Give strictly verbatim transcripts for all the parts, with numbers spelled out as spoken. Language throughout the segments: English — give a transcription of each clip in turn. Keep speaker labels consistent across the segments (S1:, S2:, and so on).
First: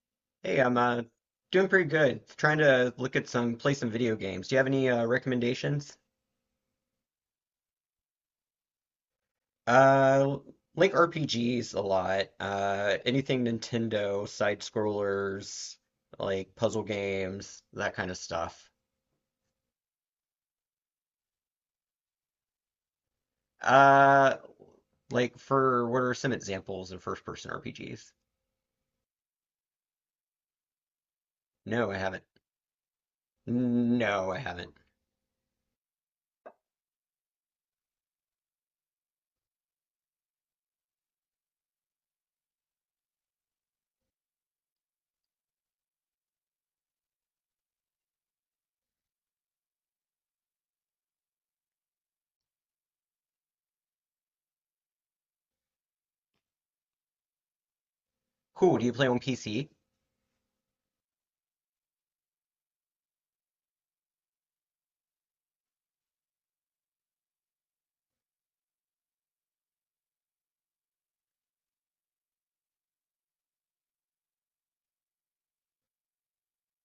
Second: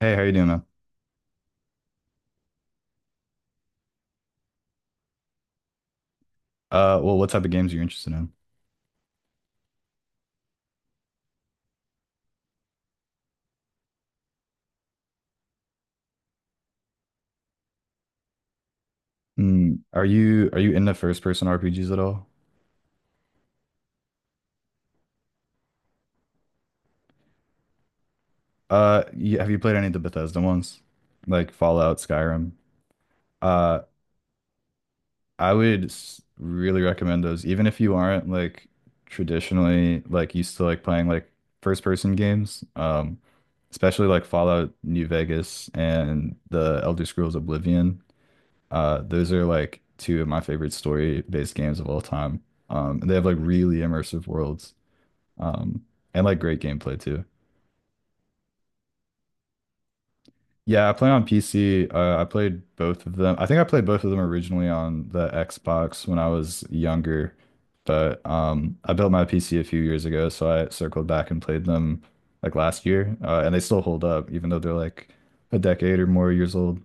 S1: Hey, how you doing,
S2: Hey,
S1: man?
S2: I'm uh, doing pretty good. Trying to look at some play some video games. Do you have any uh, recommendations?
S1: Uh, well, what type of games are you interested in?
S2: Uh, like R P Gs a lot. Uh, anything Nintendo, side scrollers, like puzzle games, that kind of stuff.
S1: Mm, are you are you into first person R P Gs at all?
S2: Uh, like for what are some examples of first person R P Gs?
S1: Uh, you, have you played any of the Bethesda ones, like
S2: No, I
S1: Fallout,
S2: haven't.
S1: Skyrim? Uh,
S2: No, I haven't.
S1: I would s- really recommend those, even if you aren't like traditionally like used to like playing like first person games. Um, especially like Fallout New Vegas and the Elder Scrolls Oblivion. Uh, those are like two of my favorite story based games of all time. Um, and they have like really immersive worlds. Um, and like great gameplay too.
S2: Cool. Do you play on P C?
S1: Yeah, I play on P C. Uh, I played both of them. I think I played both of them originally on the Xbox when I was younger, but um, I built my P C a few years ago, so I circled back and played them like last year, uh, and they still hold up, even though they're like a decade or more years old.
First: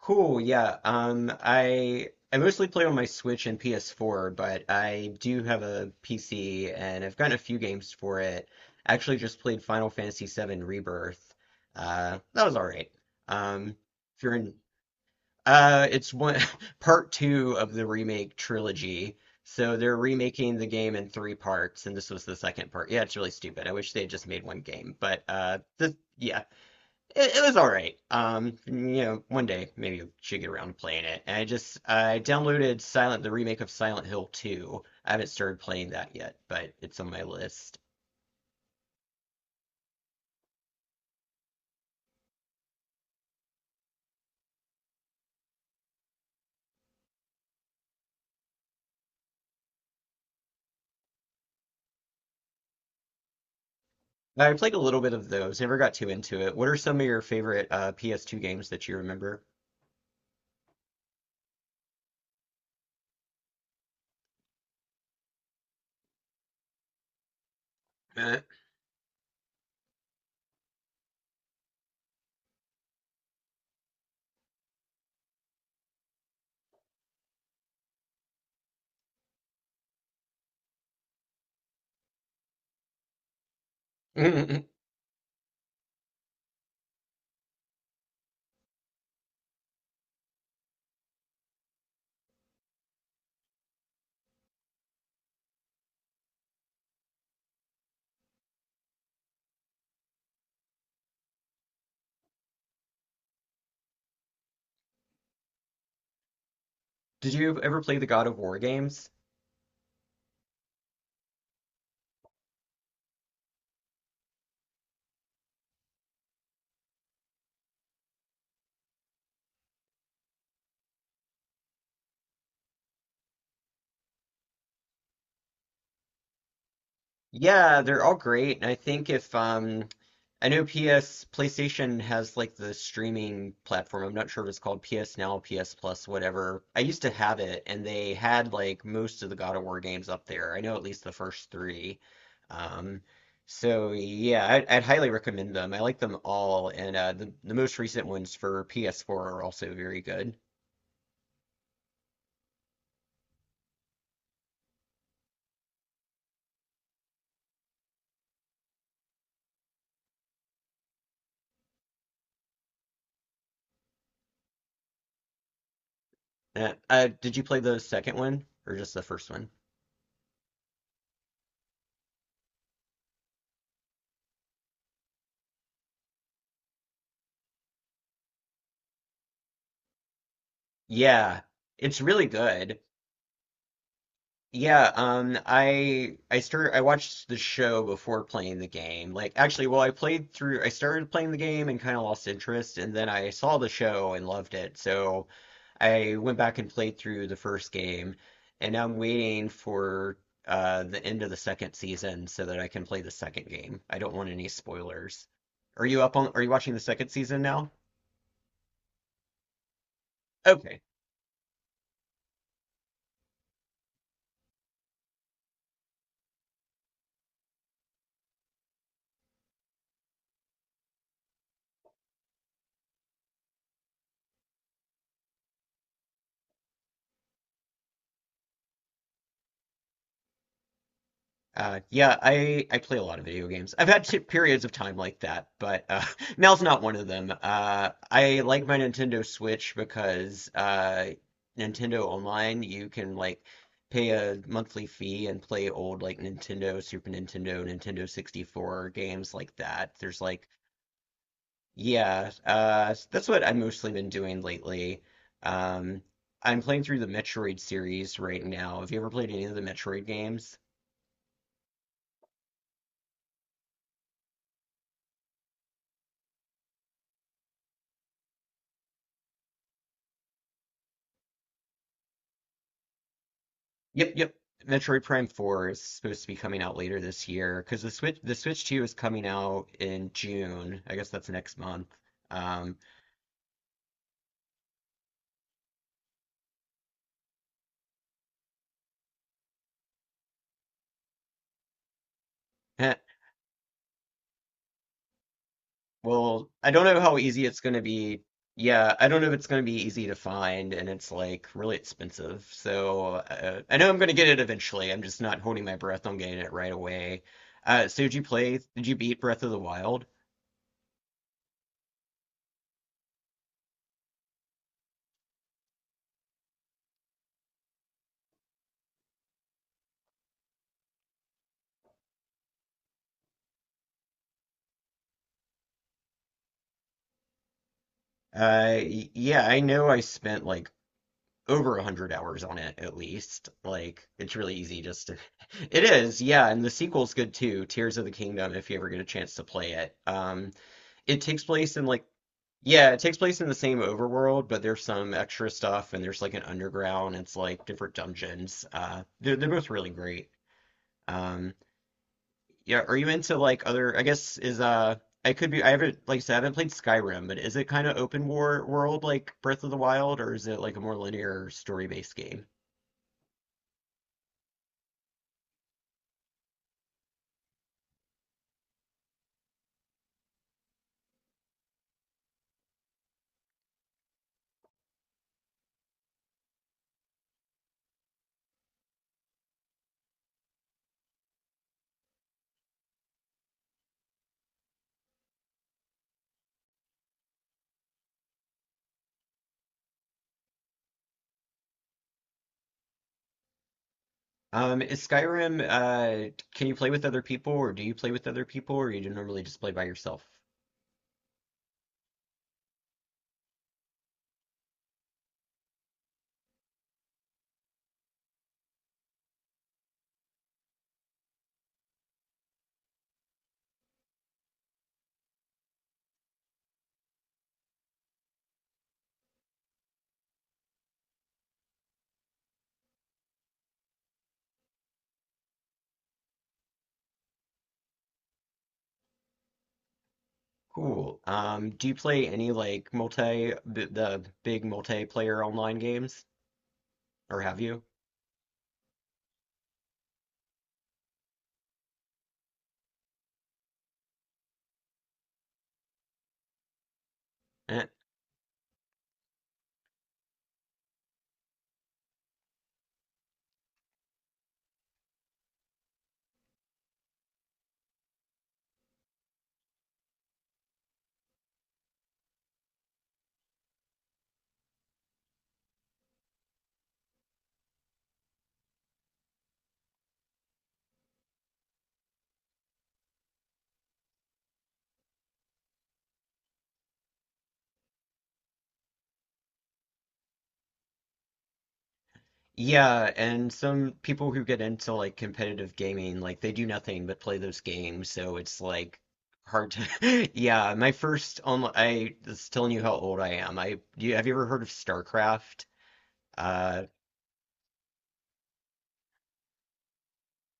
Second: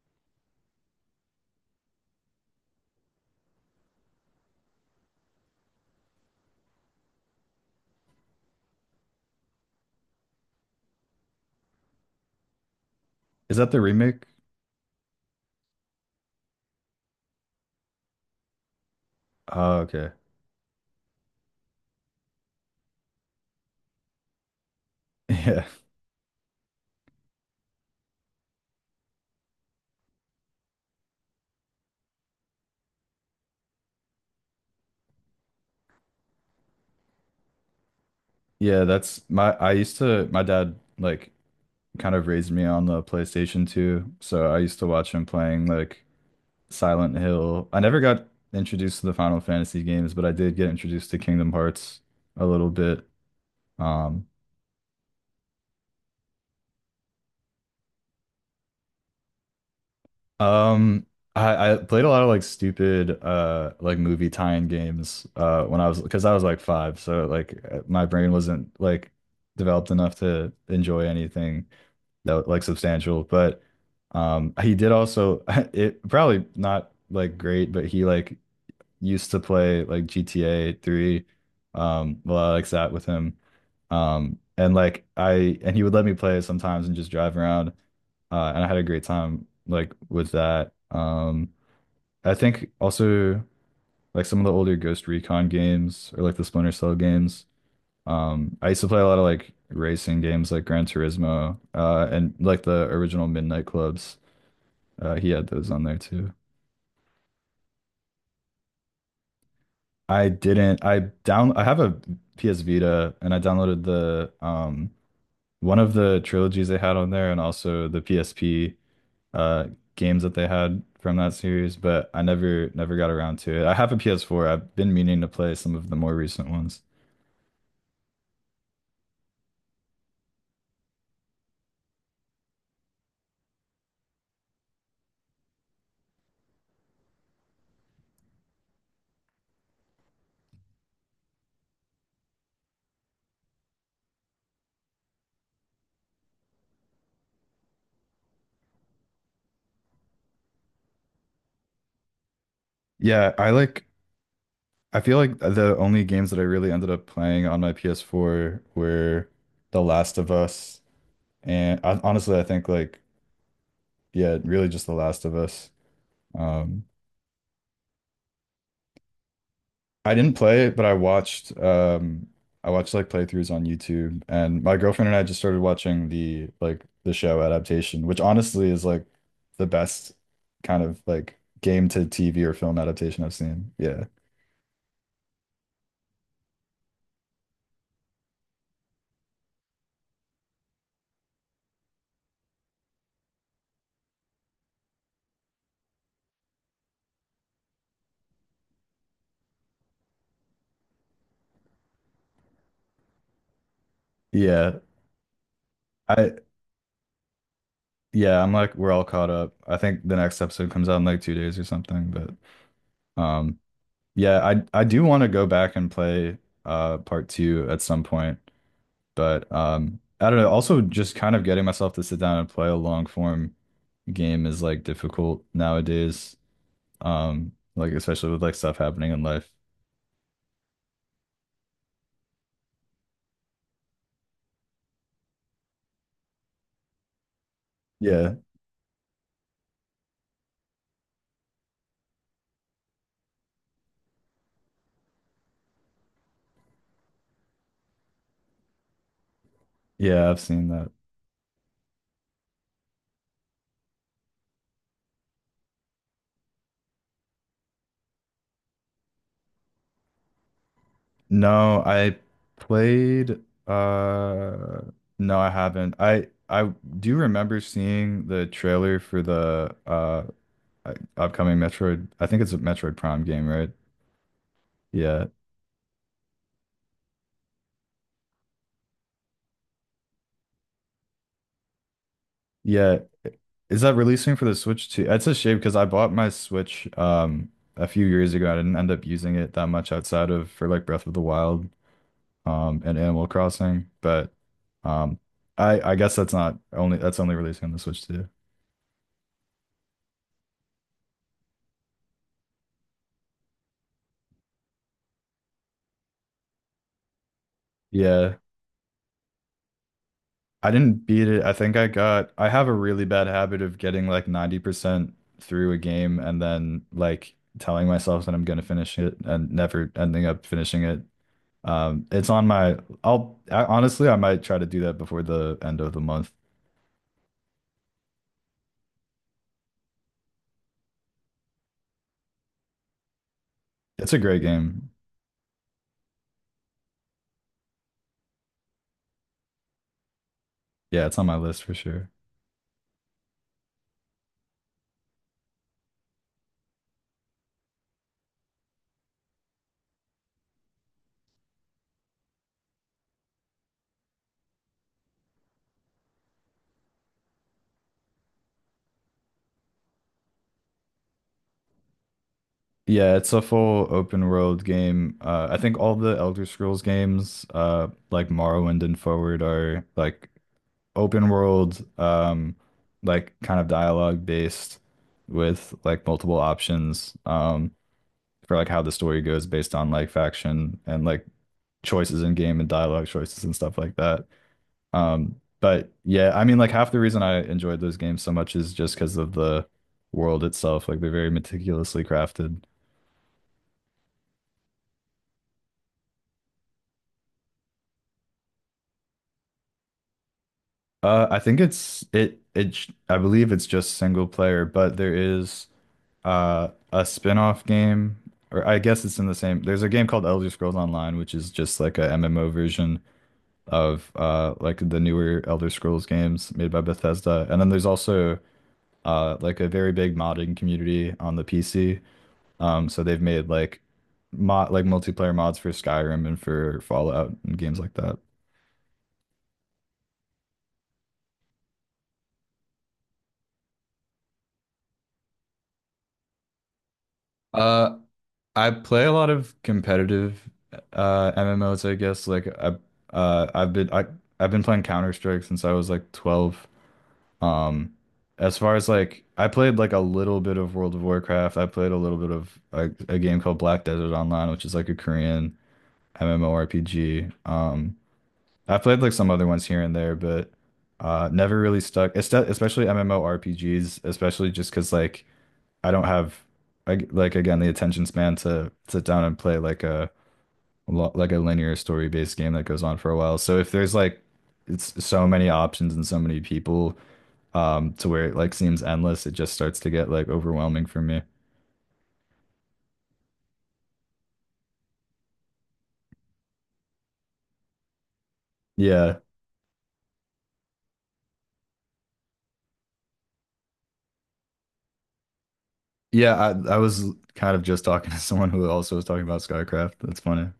S2: Cool, yeah. Um, I I mostly play on my Switch and P S four, but I do have a P C and I've gotten a few games for it. I actually just played Final Fantasy VII Rebirth. Uh, that was all right.
S1: Is that
S2: Um,
S1: the
S2: if
S1: remake?
S2: you're in, uh, it's one part two of the remake trilogy. So
S1: Oh,
S2: they're
S1: okay.
S2: remaking the game in three parts, and this was the second part. Yeah, it's really stupid. I wish they had just made one game, but uh,
S1: Yeah.
S2: this, yeah. It, it was all right. Um, you know, one day maybe I should get around to playing it. And I just I downloaded Silent the remake of Silent Hill two. I haven't started playing that yet, but it's on my list.
S1: Yeah, that's my I used to my dad like kind of raised me on the PlayStation two, so I used to watch him playing like Silent Hill. I never got introduced to the Final Fantasy games, but I did get introduced to Kingdom Hearts a little bit. Um,
S2: I played a little bit of those. Never got too into it. What are some of your favorite uh, P S two games that you remember?
S1: um, I, I played a lot of like stupid uh like movie tie-in games uh when I was because I was like five, so like uh, my brain wasn't like developed enough to enjoy anything that was, like substantial. But um, he did also it probably not like great, but he like used to play like G T A three. Um, a lot like that with him. Um,
S2: Did
S1: and like I and he would let me play sometimes and just drive around. Uh, and I had a great time like with that. Um, I think also like some of the older Ghost Recon games or like the Splinter Cell games. Um, I used to play a lot of like racing games like Gran Turismo, uh, and like the original Midnight Clubs. Uh, he had those on there too.
S2: you ever play the God of War games?
S1: I didn't. I down. I have a P S Vita, and I downloaded the um one of the trilogies they had on there, and also the P S P uh games that they had from that series. But I never never got around to it. I have a P S four. I've been meaning to play some of the more recent ones.
S2: Yeah, they're all great. And I think if um I know P S PlayStation has like the streaming platform. I'm not sure if it's called P S Now, P S Plus, whatever. I used to have it and they had like most of the God of War games up there. I know at least the first three. Um so yeah, I'd, I'd highly recommend them. I like them all, and uh the, the most recent ones for P S four are also very good.
S1: Yeah, I like. I feel like the only games that I really ended up playing on my P S four were The Last of Us, and I, honestly, I think like yeah, really just The Last of Us.
S2: Uh,
S1: Um,
S2: uh did you play the second one or just the first one?
S1: I didn't play it, but I watched um I watched like playthroughs on YouTube and my girlfriend and I just started watching the like the show adaptation, which honestly is like the best kind of like
S2: Yeah,
S1: game
S2: it's
S1: to
S2: really
S1: T V or film
S2: good.
S1: adaptation I've seen. Yeah.
S2: Yeah, um, I I started I watched the show before playing the game. Like actually, well, I played through I started playing the game and kind of lost interest, and then I saw the show and loved it. So I went back and played through the first game, and now I'm waiting for uh the end of the second season so that I can play the second game. I don't want any
S1: Yeah.
S2: spoilers. Are you up
S1: I
S2: on are you watching the second season now?
S1: yeah, I'm like we're all caught up. I think the next episode
S2: Okay.
S1: comes out in like two days or something, but um yeah, I I do want to go back and play uh part two at some point, but um I don't know. Also, just kind of getting myself to sit down and play a long form game is like difficult nowadays. Um, like especially with like stuff happening in life.
S2: Uh, yeah, I I play a lot of video games. I've had t periods of time like that, but uh, now's not one of them. Uh,
S1: Yeah,
S2: I like my Nintendo Switch because uh, Nintendo Online, you can like pay a monthly fee and play old like Nintendo, Super Nintendo, Nintendo sixty-four games like that. There's
S1: yeah, I've
S2: like,
S1: seen that.
S2: yeah, uh, that's what I've mostly been doing lately. Um, I'm playing through the Metroid series right now. Have you ever played any of the Metroid games?
S1: No, I played uh no, I haven't. I I do remember seeing the trailer for the uh upcoming Metroid. I think it's a Metroid Prime game, right?
S2: Yep, yep. Metroid Prime
S1: Yeah.
S2: four is supposed to be coming out later this year because the Switch the Switch two is coming out in June. I guess that's next month. Um,
S1: Yeah. Is that releasing for the Switch too? That's a shame because I bought my Switch um a few years ago. I didn't end up using it that much outside of for like Breath of the Wild. Um,
S2: heh,
S1: and Animal Crossing, but um, I I guess that's
S2: well,
S1: not
S2: I don't
S1: only
S2: know how
S1: that's only
S2: easy it's
S1: releasing on
S2: going
S1: the
S2: to
S1: Switch
S2: be.
S1: too.
S2: Yeah, I don't know if it's going to be easy to find, and it's like really expensive. So uh, I know I'm going to get it eventually. I'm just not holding my breath on getting it right away. Uh, so did you
S1: Yeah,
S2: play? Did you beat Breath of the Wild?
S1: I didn't beat it. I think I got I have a really bad habit of getting like ninety percent through a game and then like telling myself that I'm gonna finish it and never ending up finishing it. Um, it's on my I'll I, honestly I might try to do that before the end of the month.
S2: Uh, y- yeah, I know I spent like over a hundred hours on it at least. Like,
S1: It's a
S2: it's
S1: great
S2: really easy
S1: game.
S2: just to. It is, yeah, and the sequel's good too, Tears of the Kingdom, if you ever get a chance to play it. Um,
S1: Yeah, it's
S2: it
S1: on my
S2: takes
S1: list for
S2: place in like,
S1: sure.
S2: yeah, it takes place in the same overworld, but there's some extra stuff and there's like an underground, it's like different dungeons. Uh, they're, they're both really great. Um, yeah, are you into like other, I guess is uh I could be I haven't like I said, I haven't played Skyrim, but is it kind of open war world like Breath of the Wild or is it like a more linear story-based game?
S1: Yeah, it's a full open world game. Uh, I think all the Elder Scrolls games, uh, like Morrowind and Forward, are like open world, um, like kind of dialogue based with like multiple options, um, for like how the story goes based on like faction and like choices in game and dialogue choices and stuff like that. Um, but yeah, I mean, like half the reason I enjoyed those games so much is just because of the world itself. Like they're very meticulously crafted.
S2: Um, is Skyrim, uh, can you play with other people or do you play with other people or you do normally just play by yourself?
S1: Uh, I think it's it it sh- I believe it's just single player, but there is uh a spin-off game, or I guess it's in the same. There's a game called Elder Scrolls Online, which is just like a M M O version of uh like the newer Elder Scrolls games made by Bethesda. And then there's also uh like a very big modding community on the P C. Um, so they've made like mod like multiplayer mods for Skyrim and for Fallout and games like that.
S2: Cool. Um, do you play any like multi, b the big multiplayer online games or have you?
S1: Uh, I play a lot of competitive uh M M Os, I guess. Like I uh I've been I I've been playing Counter-Strike since I was like twelve. Um as far as like I played like a little bit of World of Warcraft. I played a little bit of like a game called Black Desert Online, which is like a Korean MMORPG. Um I've played like some other ones here and there, but uh never really stuck. Espe- Especially MMORPGs, especially just 'cause like I don't have I, like again the attention span to sit down and play like a lo- like a linear story based game that goes on for a while. So if there's like it's so many options and so many people um to where it like seems endless, it just starts to get like overwhelming for me.
S2: Yeah, and some people who get into like competitive gaming, like they do nothing but play those games, so it's like
S1: Yeah.
S2: hard to. Yeah, my first online, I was telling you how old I am. I you, have you ever heard of StarCraft?
S1: Yeah, I I
S2: Uh,
S1: was kind of just talking to someone who also was talking about SkyCraft. That's funny.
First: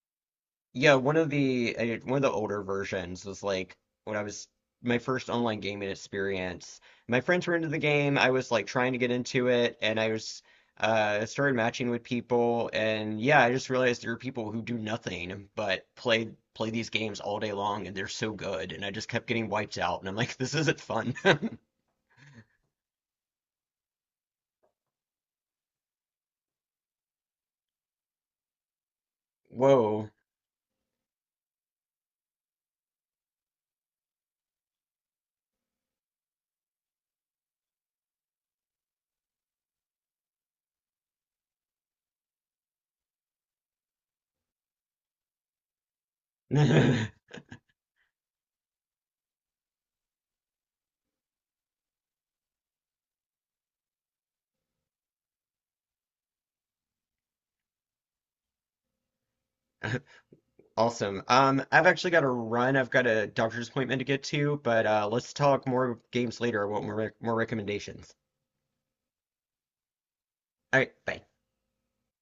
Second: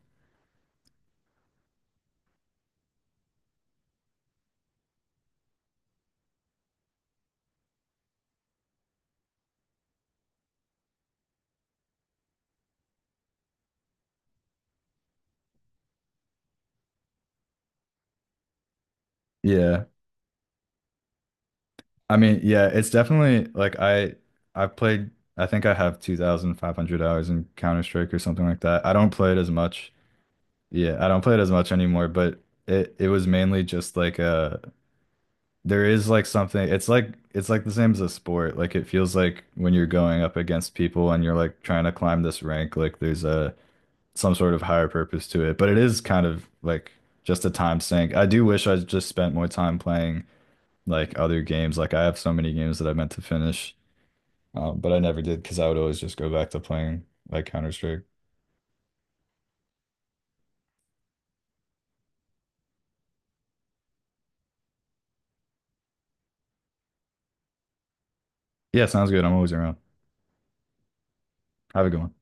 S2: Yeah, one of the uh, one of the older versions was like when I was my first online gaming experience. My friends were into the game. I was like trying to get into it, and I was uh started matching with people, and yeah, I just realized there are people who do nothing but play play these games all day long, and they're so good, and I just kept getting wiped
S1: Yeah.
S2: out, and I'm like, this isn't fun.
S1: I mean, yeah, it's definitely like I I've played I think I have two thousand five hundred hours in Counter-Strike or something like that. I don't play it as much.
S2: Whoa.
S1: Yeah, I don't play it as much anymore, but it it was mainly just like uh there is like something it's like it's like the same as a sport. Like it feels like when you're going up against people and you're like trying to climb this rank, like there's a some sort of higher purpose to it. But it is kind of like just a time sink. I do wish I just spent more time playing like other games. Like I have so many games that I meant to finish, um, but I never did because I would always just go back to playing like Counter-Strike.
S2: Awesome. Um, I've actually got to run. I've got a doctor's appointment to get to, but uh, let's talk more games later. I want more rec more recommendations.
S1: Yeah, sounds good. I'm always around.
S2: All right, bye.
S1: Have a good one.